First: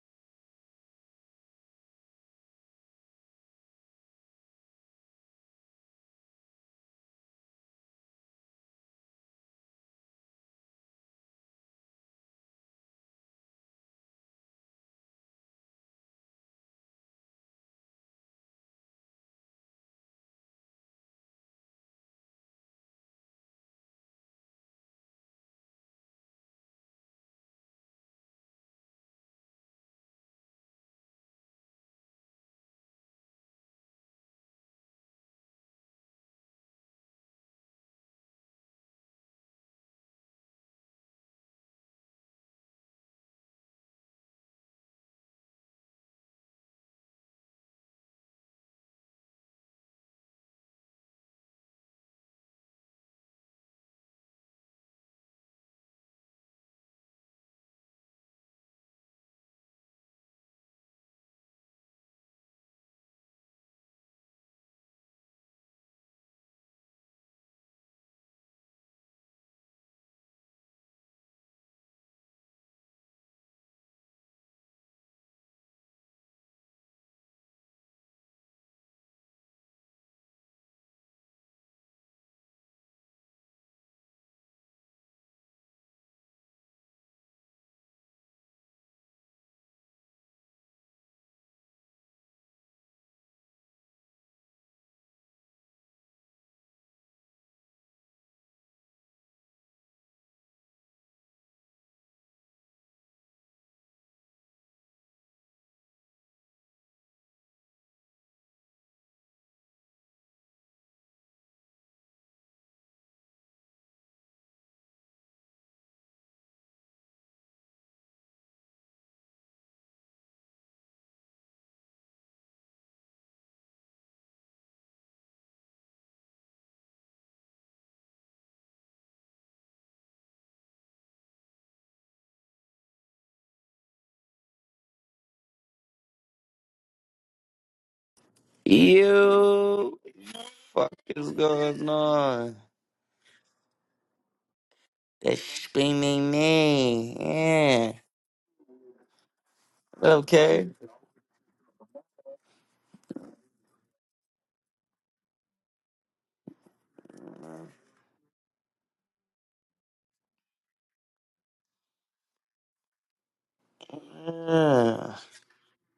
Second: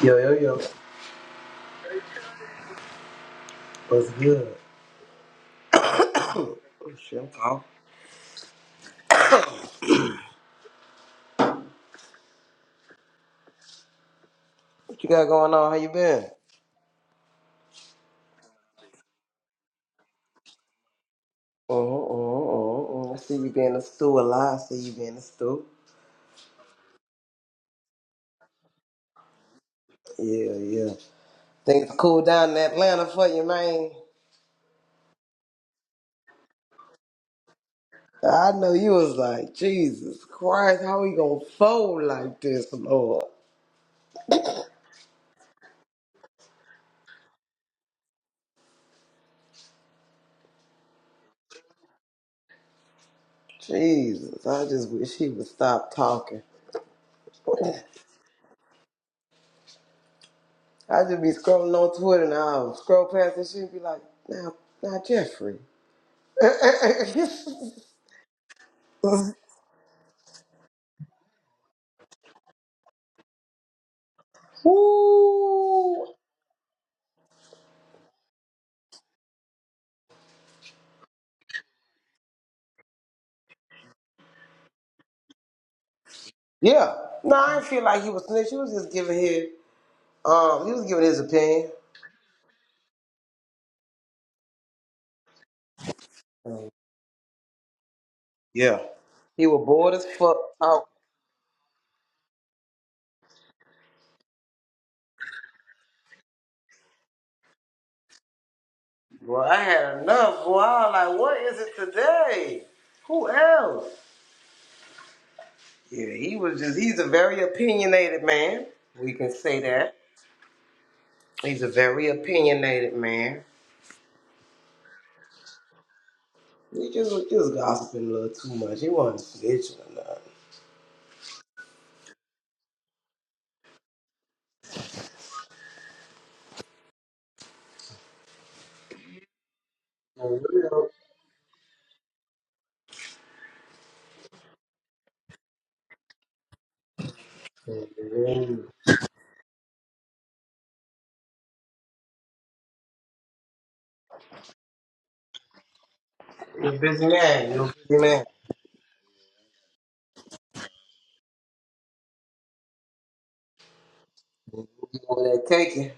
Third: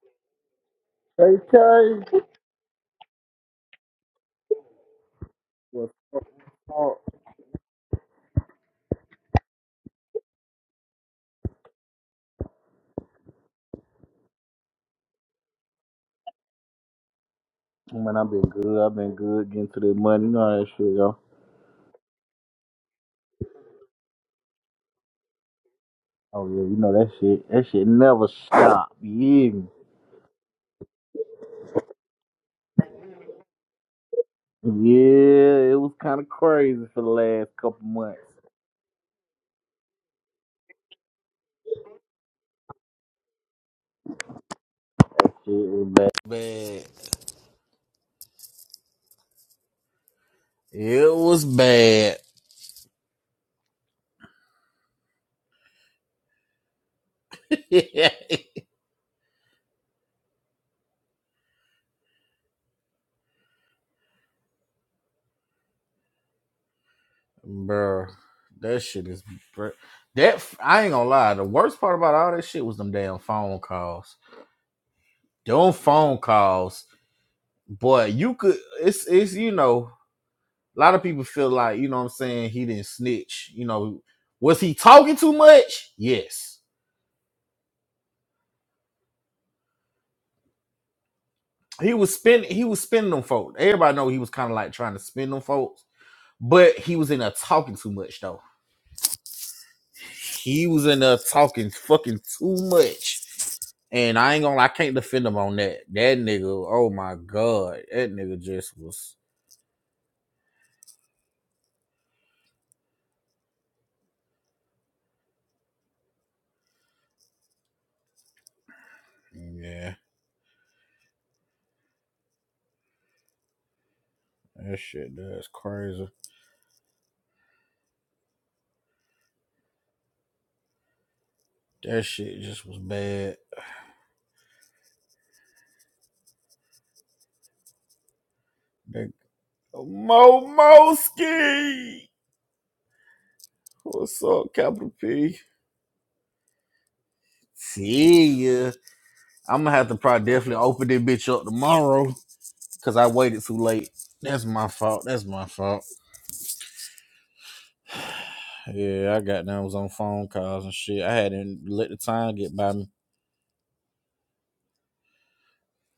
Yo, yo, yo. Hey, Tay. What's good? What's Oh, up? shit, I'm tall. What you got going on? How you been? Man, I've been good. I've been good getting to the money. You know how that shit go. Oh, oh, oh, oh. I see you been in the stew a lot. I see you been in the stew. Oh, yeah. You know that shit. That shit never stop. Yeah. Yeah, yeah. Things cool down in Atlanta for you, man. Yeah. It was kind of crazy for the last couple months. I know you was like, Jesus Christ, how we gonna fold like this, Lord? Shit was bad. bad. It was bad. Jesus, I just wish he would stop talking. I just be scrolling on Twitter and I'll scroll past this shit and be like, now, now Jeffrey. Bruh. That shit is. br- That f- I ain't gonna lie. The worst part about all that shit was them damn phone calls. Them Woo. phone calls. Boy, you could. It's it's you know. a lot of people feel like, you know what I'm saying, he didn't snitch. You know, was he talking too much? Yes. Yeah. No, I didn't feel like he was snitching. He was just giving his um he was giving his opinion. He was spending he was spending them folks. Everybody know he was kind of like trying to spend them folks, but he was in there talking too much though. Yeah. He was bored as fuck He was Oh, in there talking fucking too much. And I ain't gonna I can't defend him on that. That nigga, oh my god. That nigga just was Well, I had enough. Boy, I was like, what is it today? Who else? Yeah, he was just he's a very opinionated man. We can say Yeah. that. He's a very opinionated man. That shit that's crazy. He just was just gossiping a little too much. He wasn't snitching or nothing. That shit just was bad. That You For Mo real. fuck is going on? What's up, Capital P? That screaming me. Yeah. See ya. I'm gonna have to probably definitely Okay. open this bitch up tomorrow because I waited too late. That's my fault. That's my fault. You're a busy man. You're a busy man. Yeah, I got down was on phone calls and shit. I hadn't let the time get by me. Yeah. Where that cakey?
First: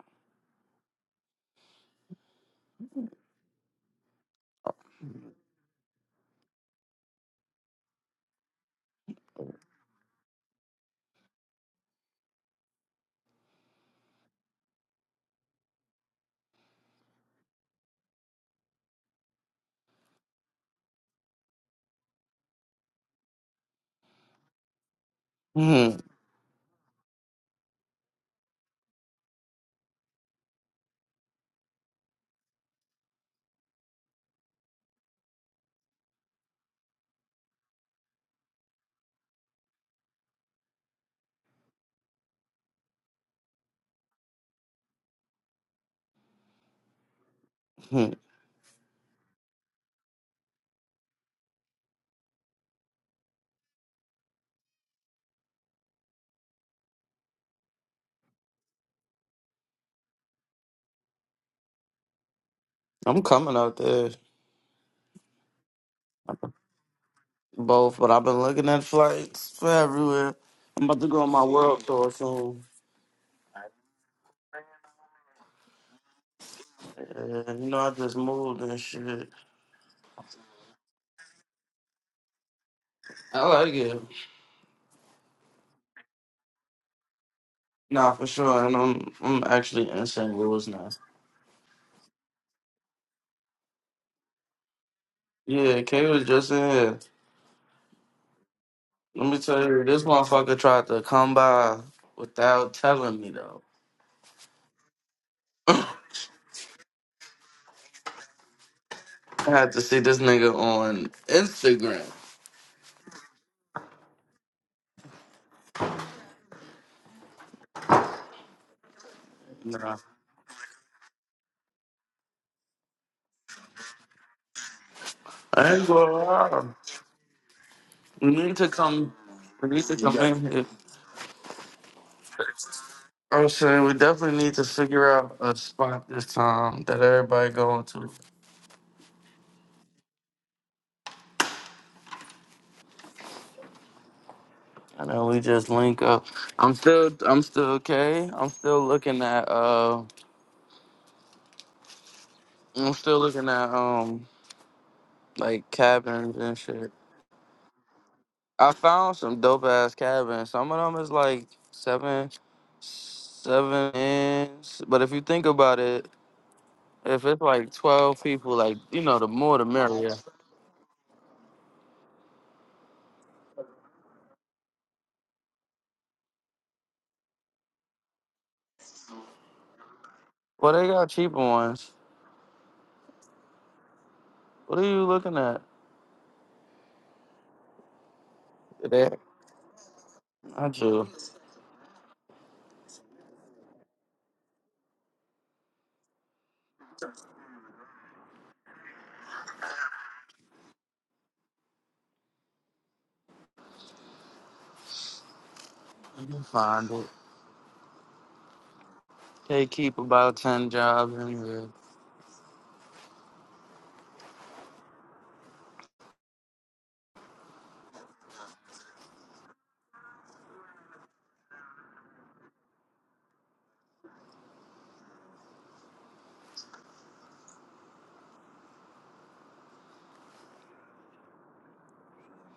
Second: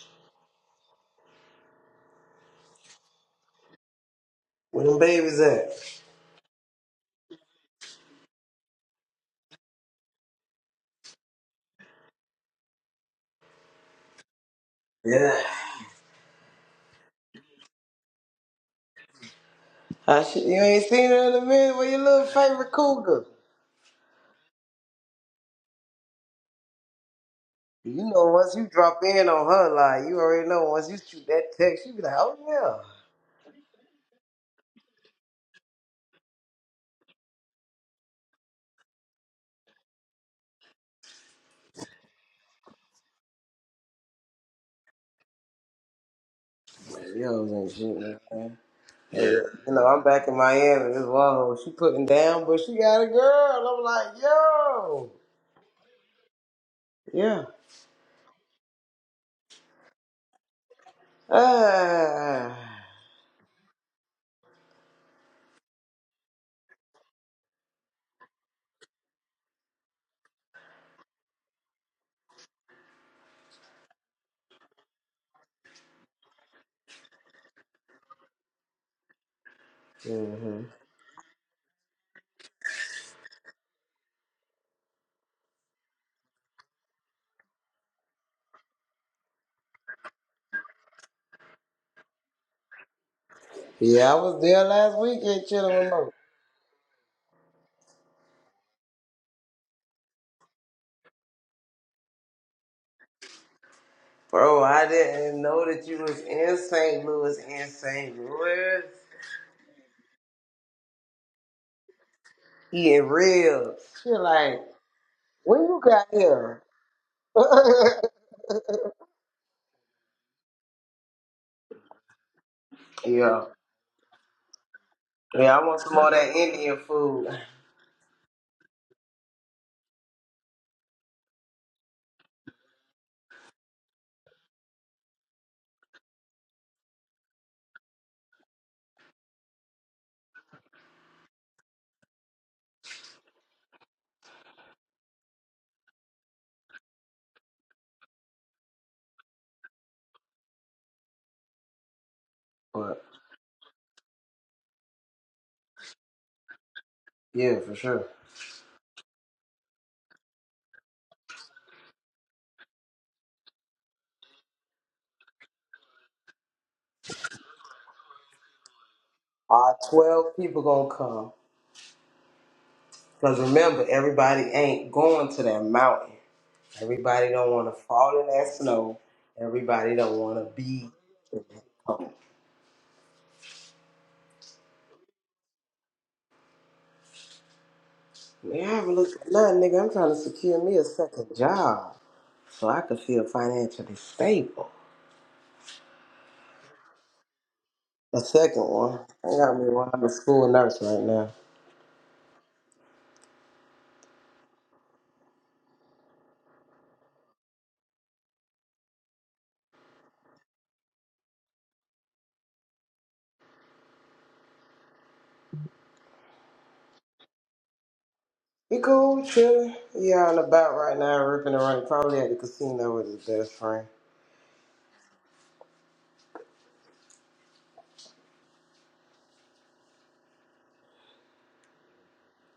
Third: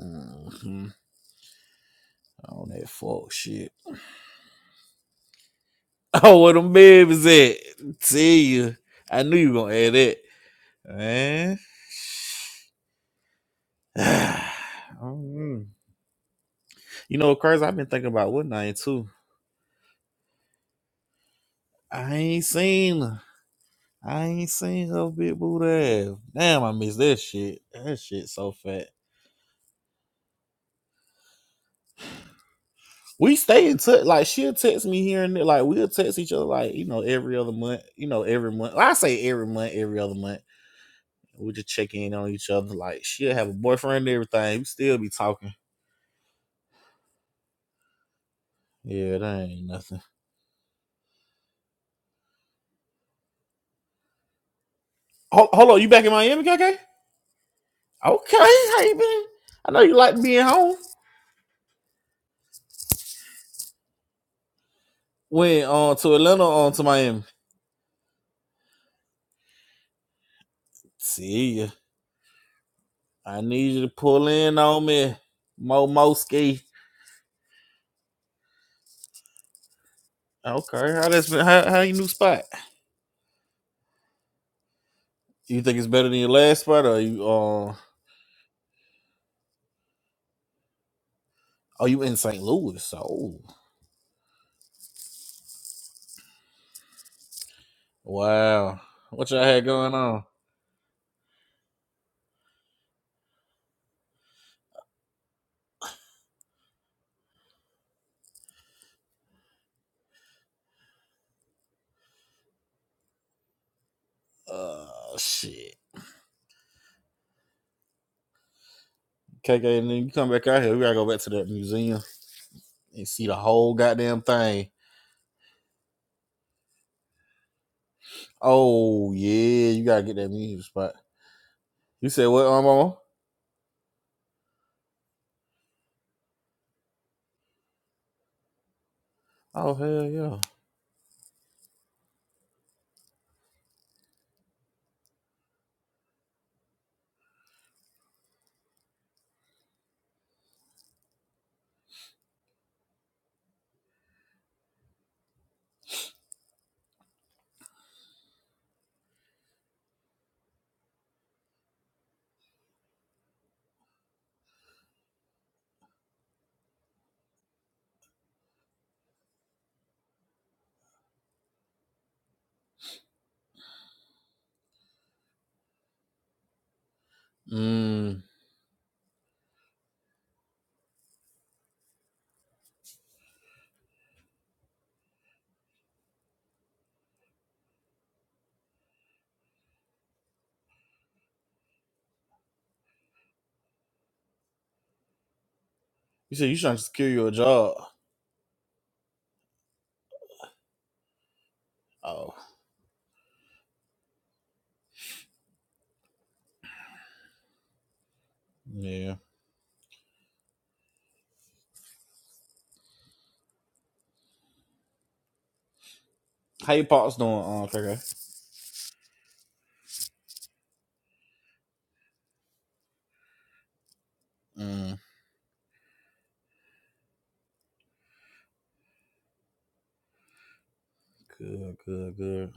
Mm-hmm. On that fuck shit. Where them babies at? Oh, where them babies at? See ya. I knew you were gonna add that, man. Yeah. Mm. You know, what crazy. I've been thinking about what night too. I should, you ain't seen her in a minute with your I little ain't favorite seen her. cougar. I ain't seen her big booty Hmm, ass. Damn, I miss that shit. That You know, shit so once you fat. drop in on her, like, you already know, once you shoot that text, you be like, oh, We stay in touch. Like she'll text me here and there. Like we'll text each other. Like you know, every other month. You know, every month. I say every month, every other month. We just check in on each other. Like she'll have a boyfriend and everything. We still be talking. yeah. Yo, ain't hmm. shooting. man. Yeah, Yeah. that You ain't know, nothing. I'm back in Miami. This one hoe, she putting down, but she got a girl. I'm like, yo. Hold, hold on, you back in Miami, KK? Yeah. Okay, how you been? I know you like being home. Ah. I'm coming out there. Went on to Atlanta, on to Miami. Both, but I've been looking at flights for everywhere. I'm about to go on my See ya. world tour soon. I need you to pull in on me, Mo Moski. Yeah, you know, I just moved and shit. hmm Okay, how that's been? How how your new spot? I like it. You think it's better than your last spot, or you? Uh, Nah, for sure. And I'm I'm actually in St. Louis now. oh, you in St. Louis? Oh, Yeah, I was there last weekend chilling Yeah, with Mo. Kay was just in here. wow. Let What me y'all had tell you, going this on? motherfucker tried to come by without telling me though. Bro, I didn't know that I you was in St. Louis, in St. Louis, had to see this nigga on Instagram. eating real. You're like, Uh, when shit. you got here? KK, and Nah, then you come back out here. We gotta go back to that museum and see the yeah. whole goddamn thing. Yeah, I I want ain't some more gonna of that lie. Indian food. We need to come. Oh yeah, We you need to gotta come get that in museum here. spot. You said what, um, Mama? I'm saying we definitely need to figure out a spot this time that everybody going to. Oh hell yeah. And then we just link up. I'm still, I'm still okay. I'm still looking at, uh, I'm But, still looking at, um, like cabins and shit. yeah, for sure. I found some dope ass cabins. Some of them is like seven, seven inch. But if you think about it, if it's like twelve people, like you know, the more the Our merrier. 12 people gonna come. Because remember, everybody ain't going to that mountain. Everybody don't want to fall Mm. in that snow. Everybody don't want to Well, they be got cheaper in that ones. cold. What are you looking at? Man, I haven't That looked at nothing, nigga. I'm trying to secure I me a do. second job. so I could feel financially stable. You said you trying to secure your job. The second one, I got me one of a school nurse right now. Oh You can find it. yeah. They keep about ten jobs in here. How your pops doing, um, Coco? You cool, chillin'? Yeah, on about right now, ripping and running, probably at the casino with his best friend. Mm, good, good, good.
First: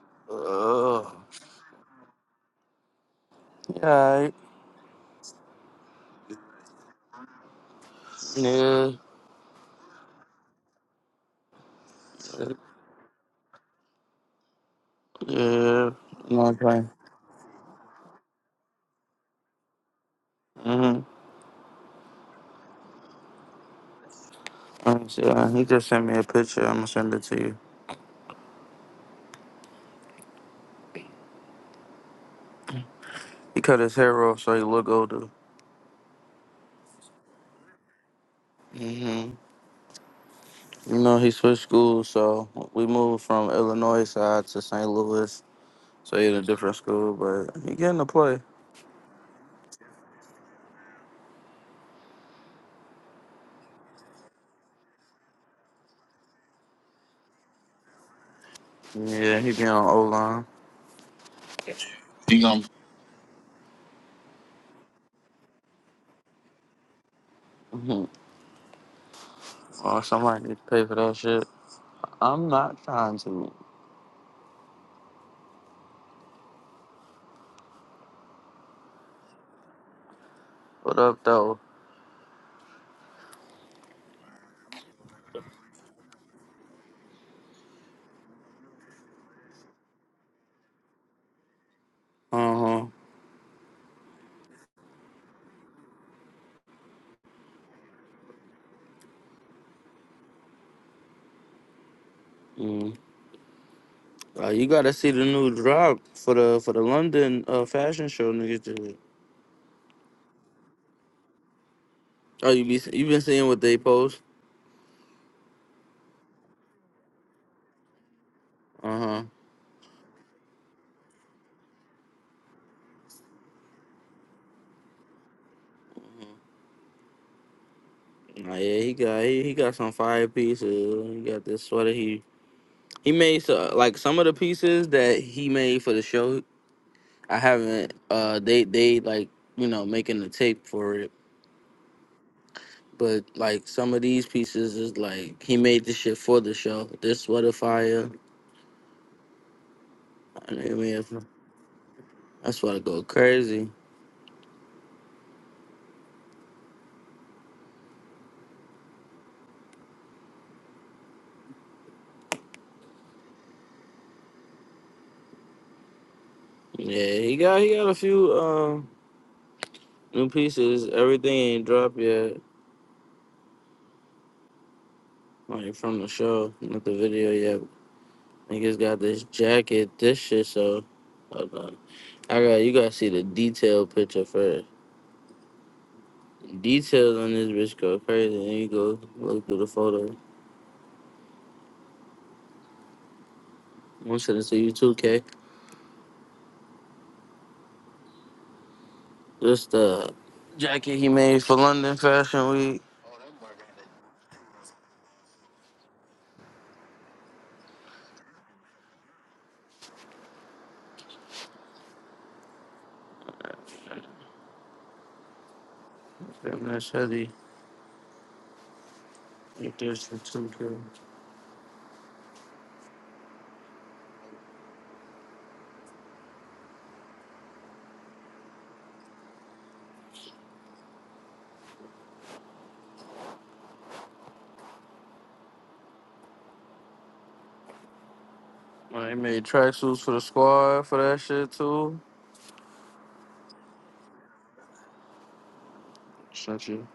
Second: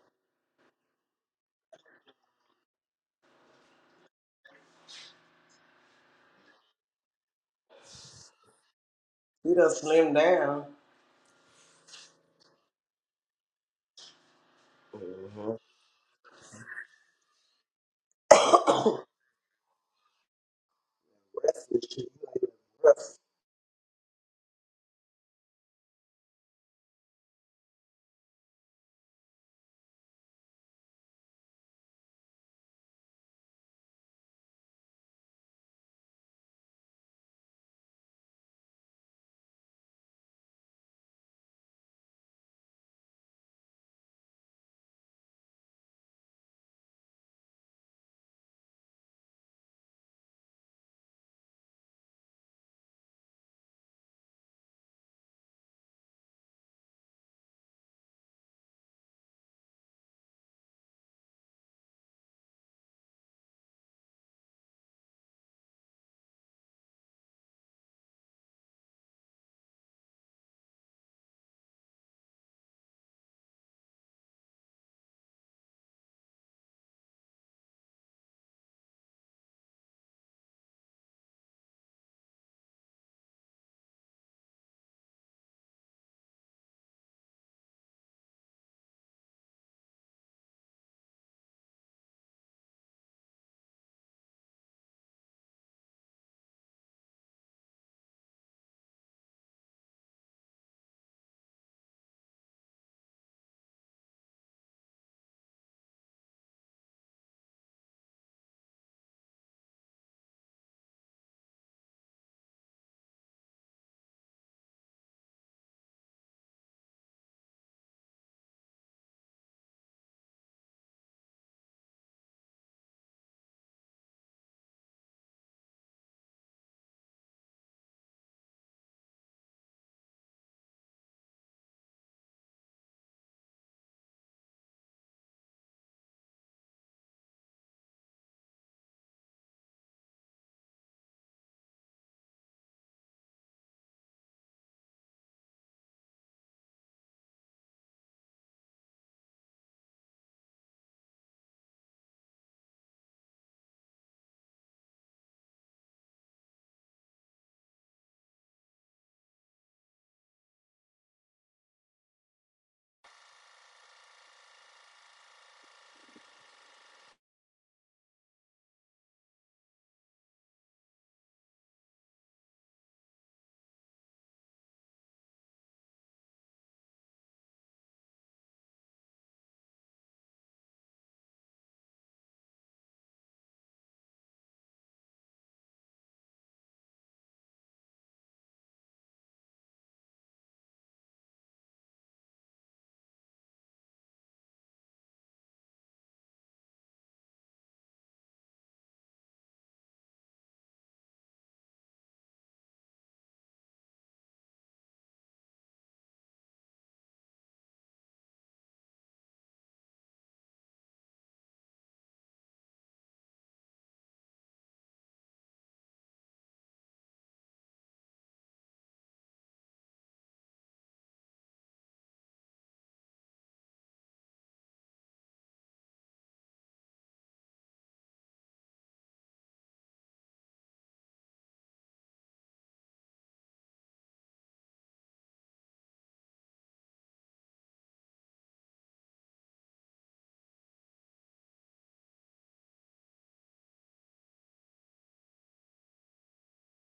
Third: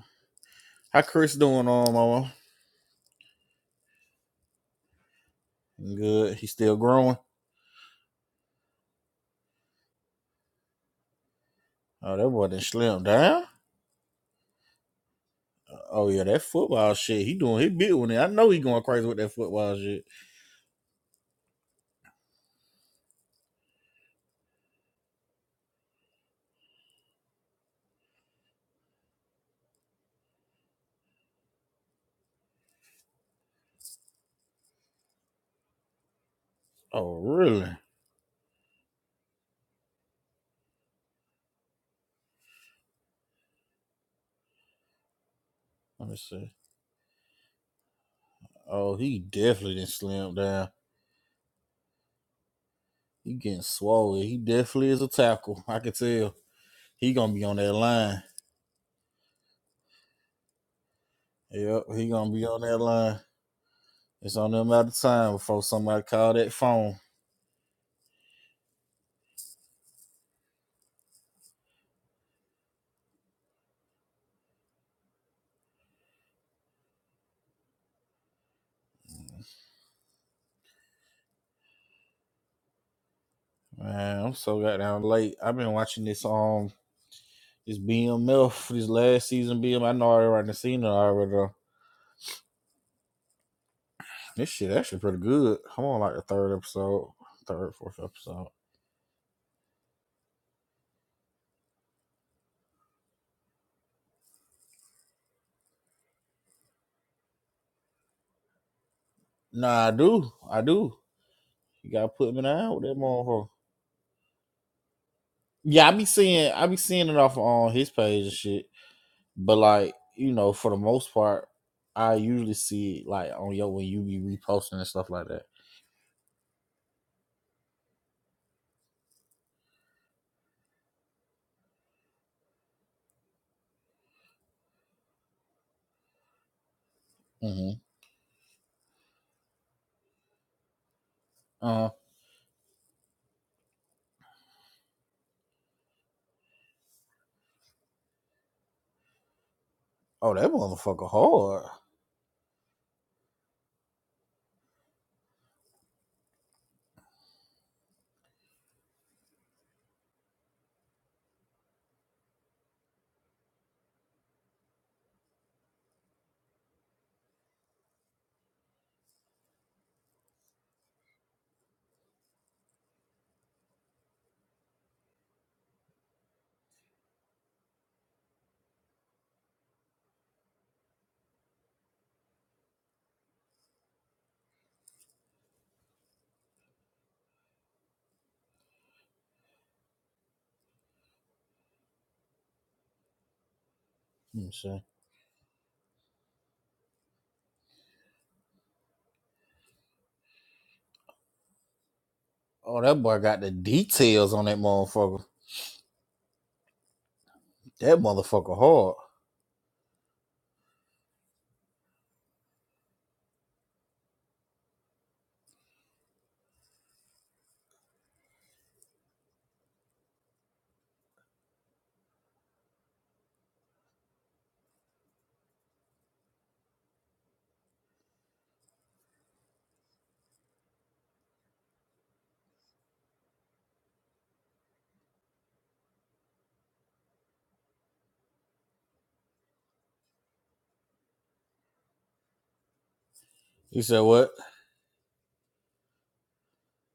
How Ugh. Chris doing, um, mama? Yeah. Good. He still growing. Yeah. He done slimmed down. Oh, that boy done slim down. Mm-hmm. Yeah. Oh yeah, that No, okay. football shit. He doing. He big one. I know he going crazy with that football shit. Mhm. Rest is cheap. Rest. Let me see. Uh, He just sent me a picture. I'm gonna send it to you. He cut his hair off so he look older. Oh really? hmm You know, he switched schools, so we moved from Illinois side to St. Louis. Let me So he in a see. different school, but he getting to play. Oh, he definitely didn't slim down. He getting swole. He definitely is a tackle. I can tell. He gonna be on that line. Yeah, he be on O line. Yep, he gonna He be on gonna that line. It's on them out of time before somebody call that phone. Mhm. Oh, somebody need to pay for that shit. I'm not trying to. What up though? Man, I'm so goddamn late. I've been watching this um this BMF this last season BM. I know I already seen it already. though. Uh huh. This shit actually pretty good. I'm on like the third episode, third fourth episode. Mm. Uh, you gotta see the new drop for the for the London uh, fashion show niggas did. Nah, I do, I do. You gotta put me Oh, you down be with that you been seeing motherfucker. what they post? Yeah, I be seeing I be seeing it off on his page and shit. Uh huh. But like you know, for the most part, I usually see it like on yo when you be reposting and stuff like that. Nah, yeah, he got he, he got some fire pieces. He got this sweater. He he made so, like some of the pieces that he made for the show. I Mm-hmm. haven't. Uh, they they like you know making the tape for it. Uh But like some of these pieces is like he made this shit for the show. This sweater fire. oh, that I mean, motherfucker hard. that's why I go crazy. Yeah, he got he got a few uh, new pieces. Everything ain't dropped yet, like from the show, not the video yet. Niggas got this jacket, this shit. So, hold on. I got you. Gotta see the detail picture first. Details on this bitch go crazy. And you go look through the photo. I'm sending Let it me to you see. too, K. Just the jacket he made for London Fashion Oh, Week. that boy got the details on that motherfucker. That motherfucker hard. Damn, that's heavy. Like this for two K. Well, he made tracksuits for the squad for that shit too. You said what? Sent you.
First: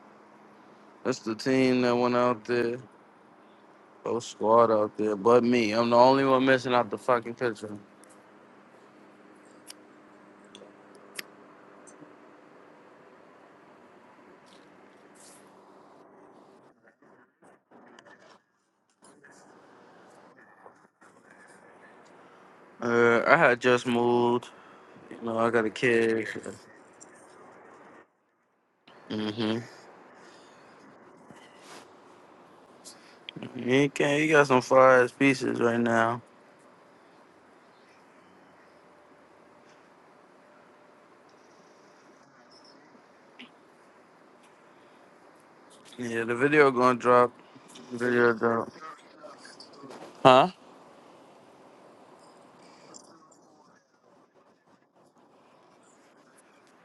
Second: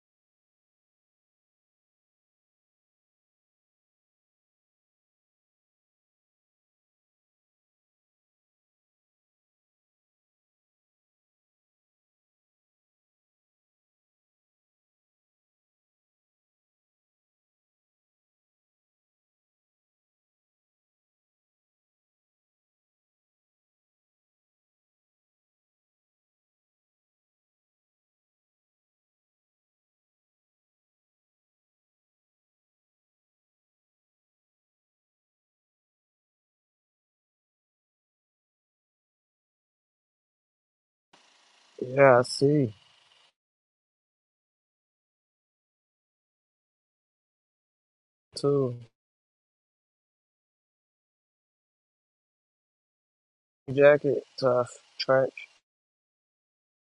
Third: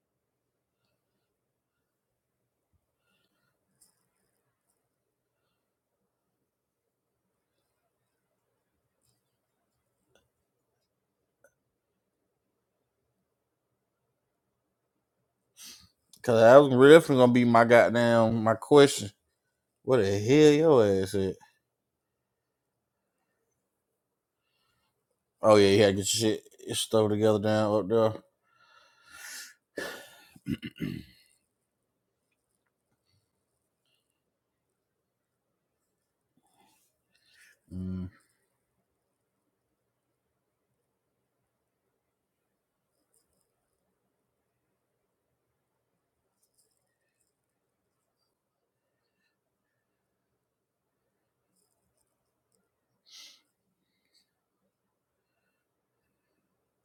That's the team that went out there. Whole squad out there, but me. I'm the only one missing out the fucking picture. Cause that was definitely gonna be my goddamn my question. What the hell your ass at? Uh, I had just moved. You know, I Oh got yeah, a you had to get kid. your shit your together down up there. Mm-hmm. He can. He got some fire ass pieces right now. Mm. Yeah, I see. Yeah, the video gonna drop. Video drop. Too. Huh? Jacket, tough, trench.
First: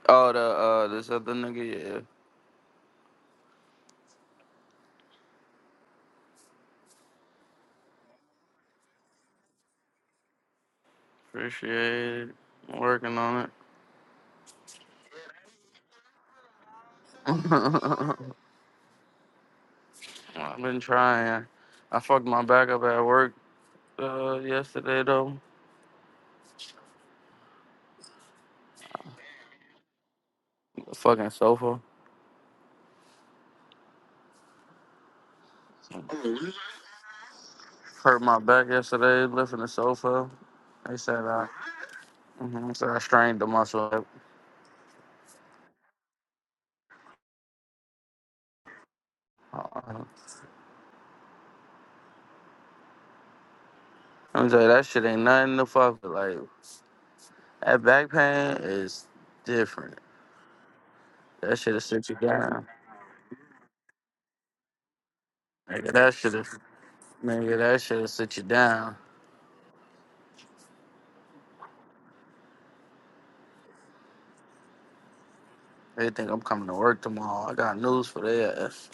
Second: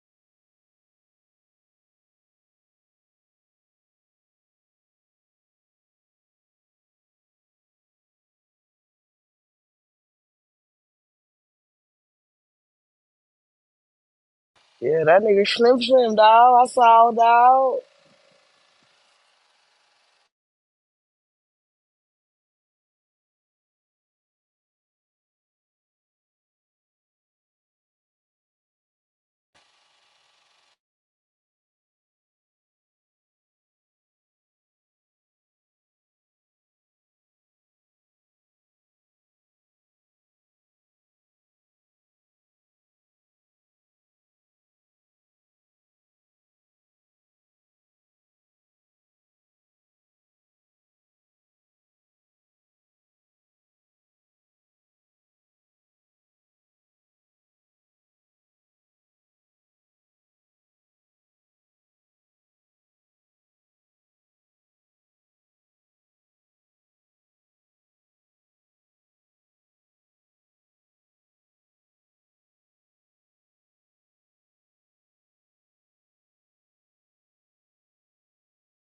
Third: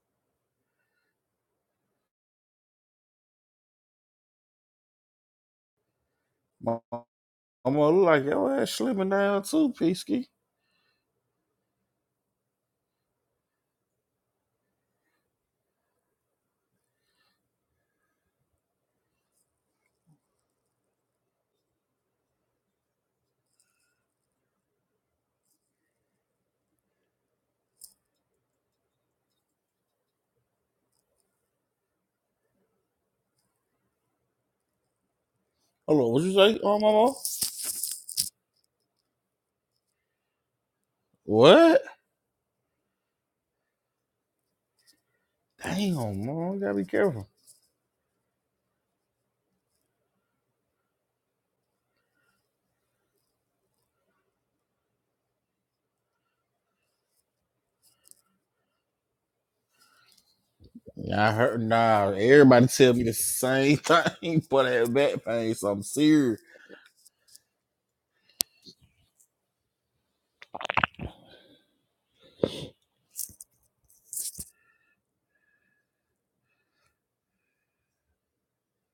Oh, the uh, this other nigga. Yeah, Mama mama look like your ass slimming down too, Peasky. appreciate it. I'm working on Yeah, that nigga Slim Slim, dog. I saw, dog. it. I've been trying. I fucked my back up at work uh, yesterday though. fucking sofa. Hold on, what you say, oh mama? Hurt my back yesterday lifting the sofa. They said I, What? hmm said I strained the muscle. Damn, Mama, you gotta be careful. Uh, I'm telling you, that shit ain't nothing to fuck with. Like that back pain is different. Yeah, I That heard shit'll sit nah, you everybody down. tell me the same thing, but that back pain, so I'm Nigga, that serious. shit'll nigga, that shit'll sit you down. They think I'm coming to work tomorrow. I got news for their ass.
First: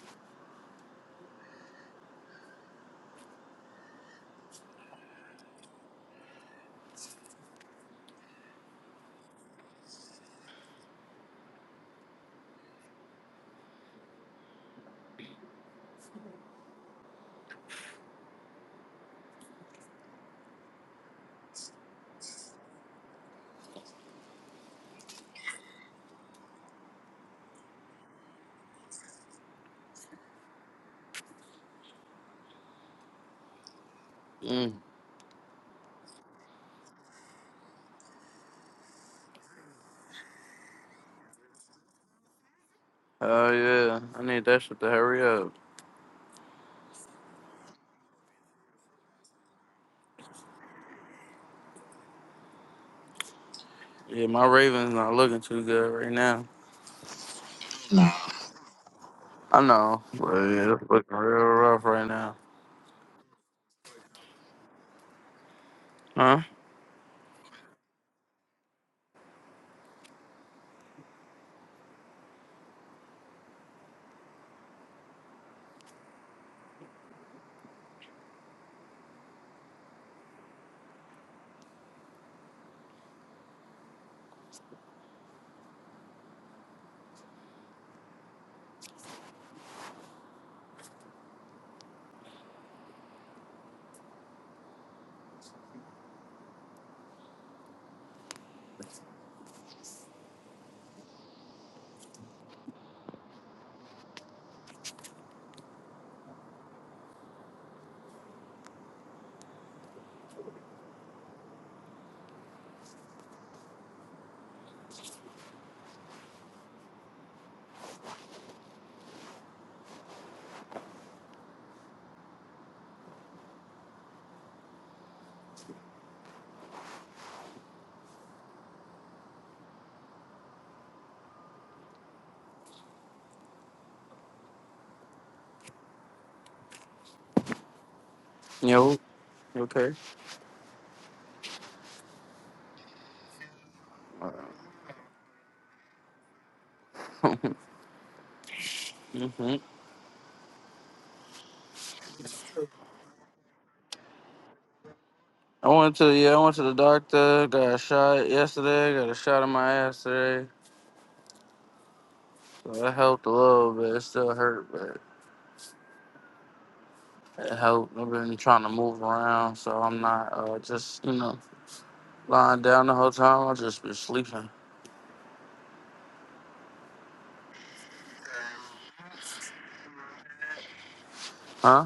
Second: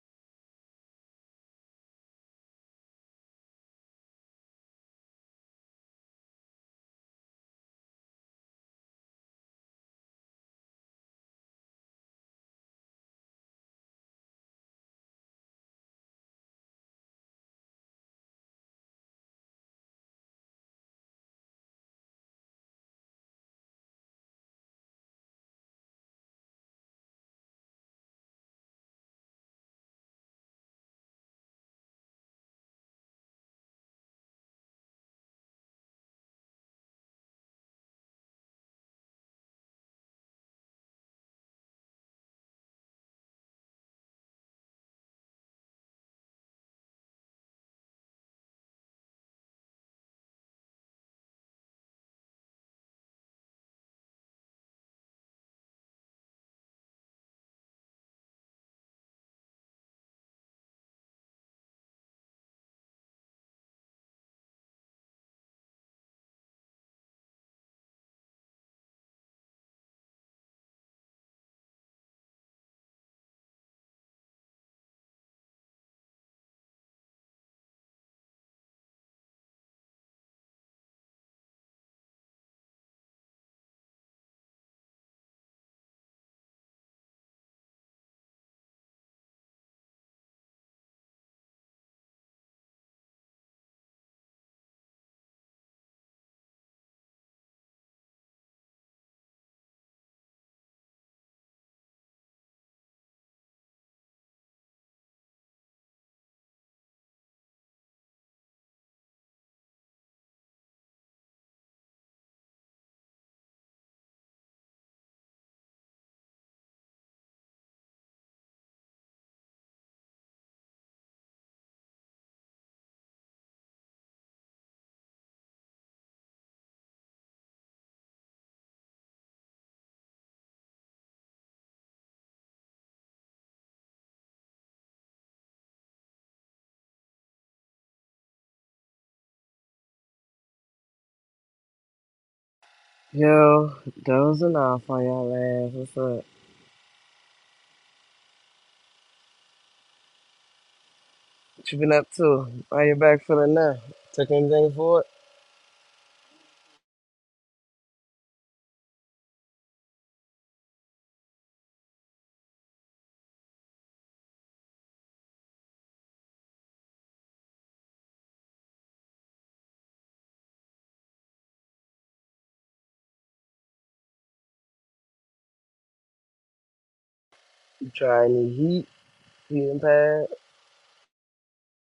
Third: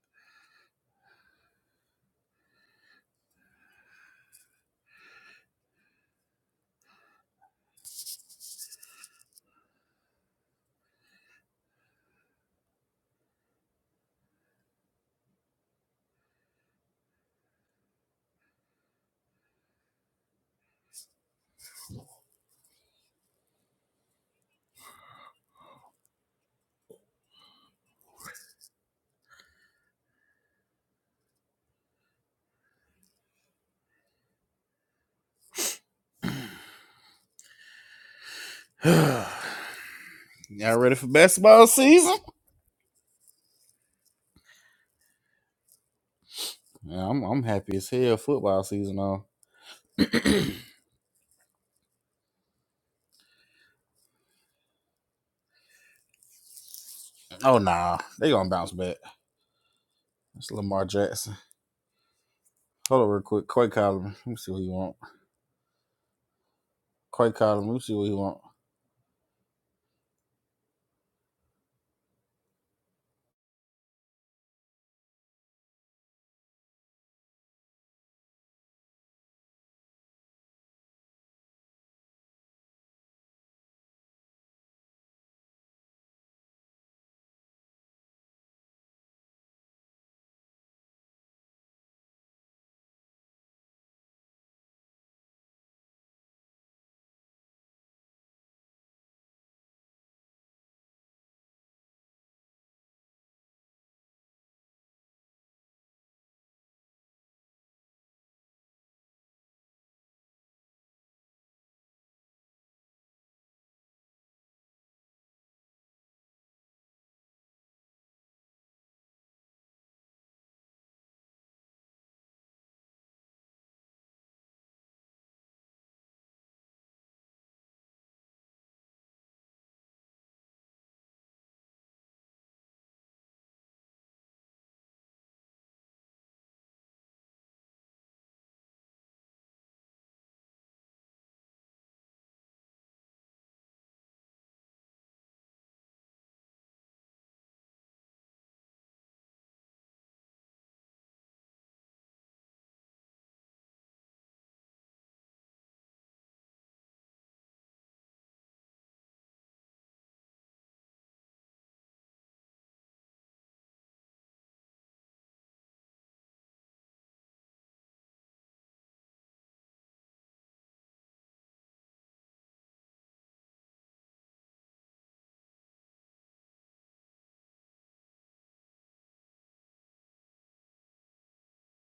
Mm. Y'all ready for basketball season? Oh yeah, I need that shit to hurry up. Yeah, I'm I'm happy as hell. Football season on. Yeah, my Ravens not looking too good right now. Oh nah, they gonna bounce back. I know, but It's yeah, Lamar it's looking Jackson. real rough right now. Hold on real quick. Quay Coleman. Let me see what he want. Huh? Quay Coleman. Let me see what he want. Yo, you okay? Yo, dozing off on y'all ass. What's up? Uh, mhm. What you been up to? How you back feeling now? Took anything for it? I went to yeah, I went to the doctor. Got a shot yesterday. Got a shot in my ass today. So it helped a little bit. It still hurt, but it helped. I've been trying to move around, so I'm not uh, just you know lying down the whole time. I just been sleeping, You try any heat, heating pad? huh?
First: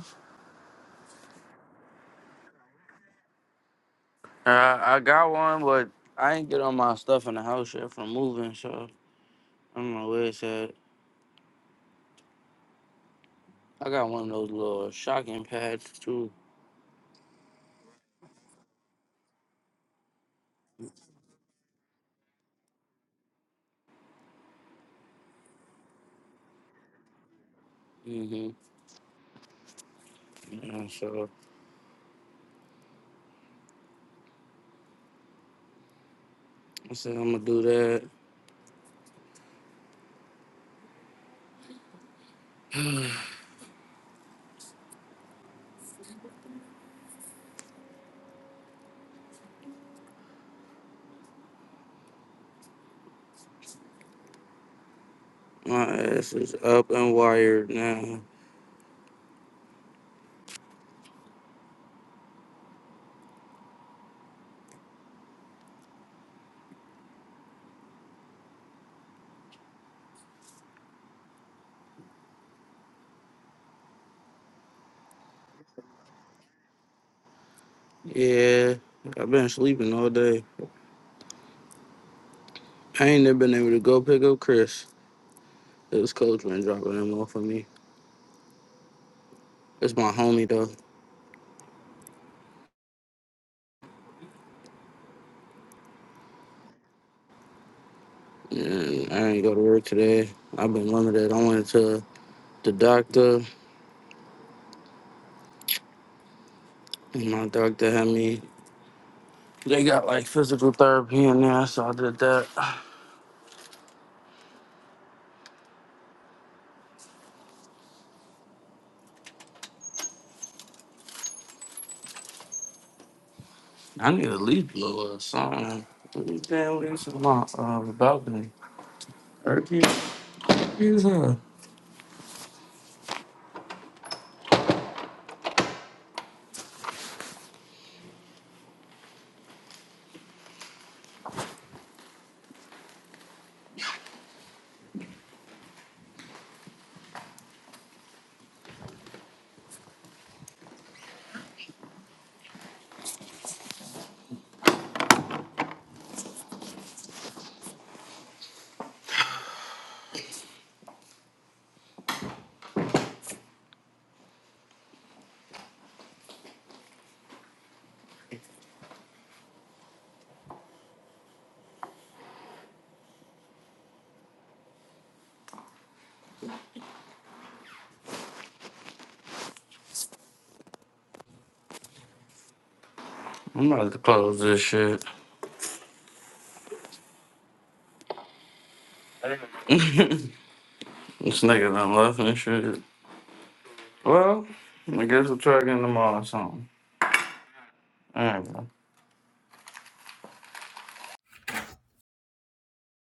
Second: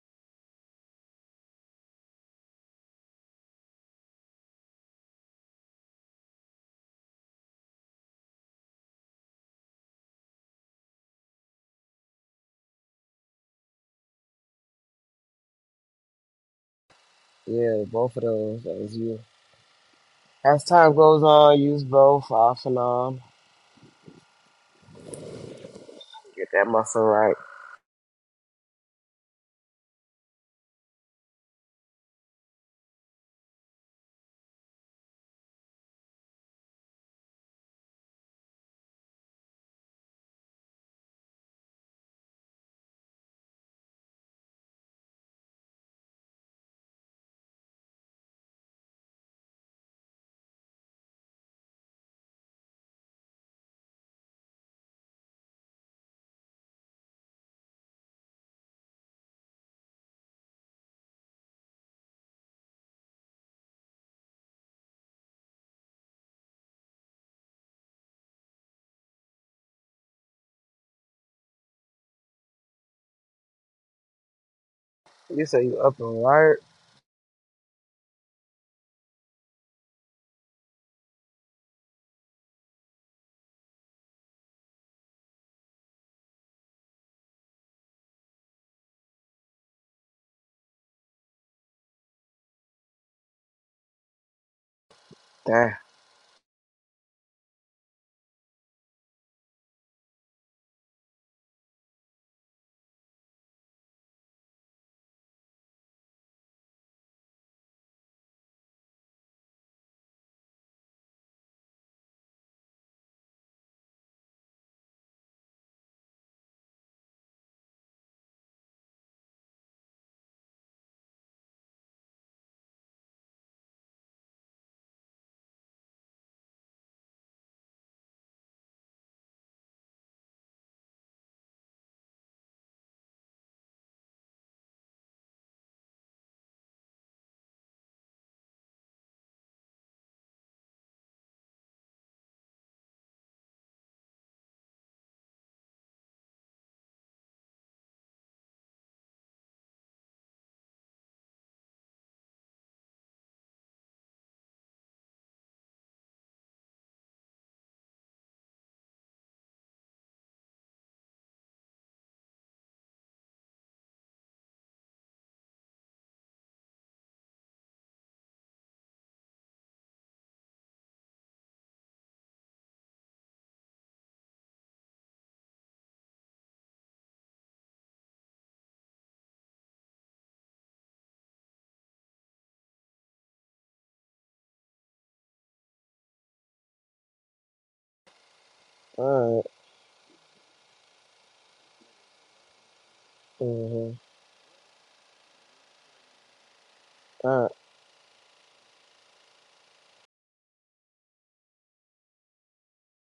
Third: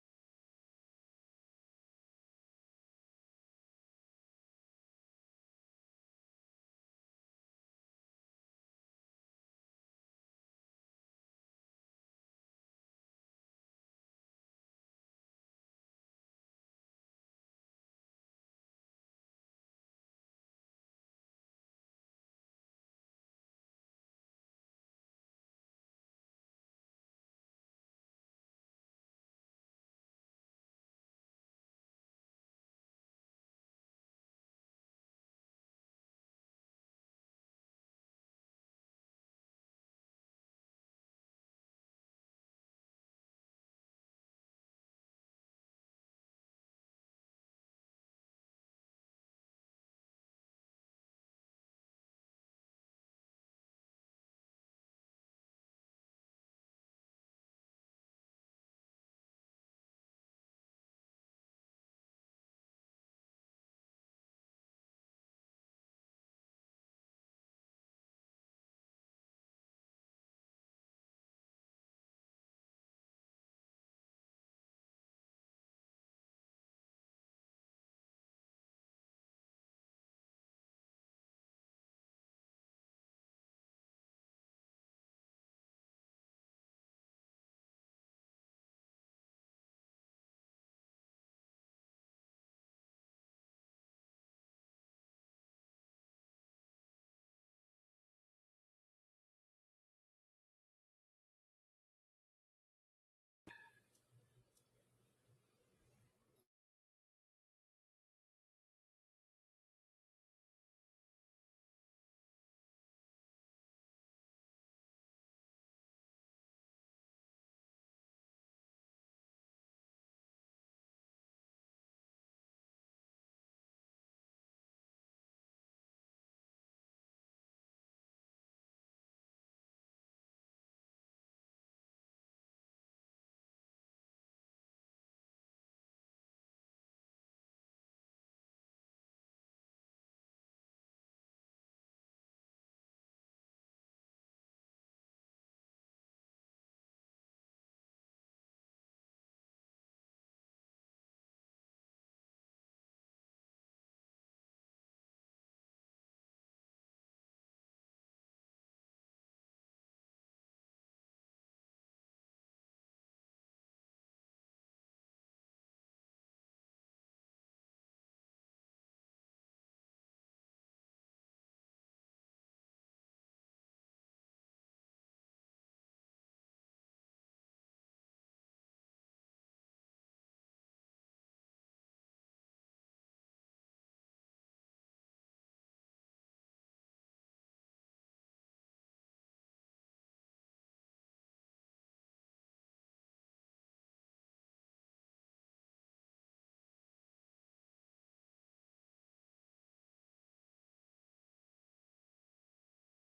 Uh, I got one, but I ain't get all my stuff in the house yet from moving, so I don't know where it's at. I got one of those little shocking pads too. Yeah, both of those. That was you. As time goes on, use both off and on. Get that muscle right. hmm Yeah, so I said I'm gonna do that. My ass is up and wired now. You say you up and right? Yeah, I've been sleeping all day. I ain't never been able to go pick up Chris. It was coach been dropping him off for me. It's my homie though. Damn. And I ain't go to work today. I've been limited. I went to the doctor and my doctor had me they got like physical therapy in there, so I did that. I need a leaf blower or something. What do you think this is my uh, balcony? Turkey? Yeah. I'm about to close this shit. All this nigga done left and shit. right. Mm-hmm. All Well, I guess we'll try again tomorrow or something. right. All right, bro.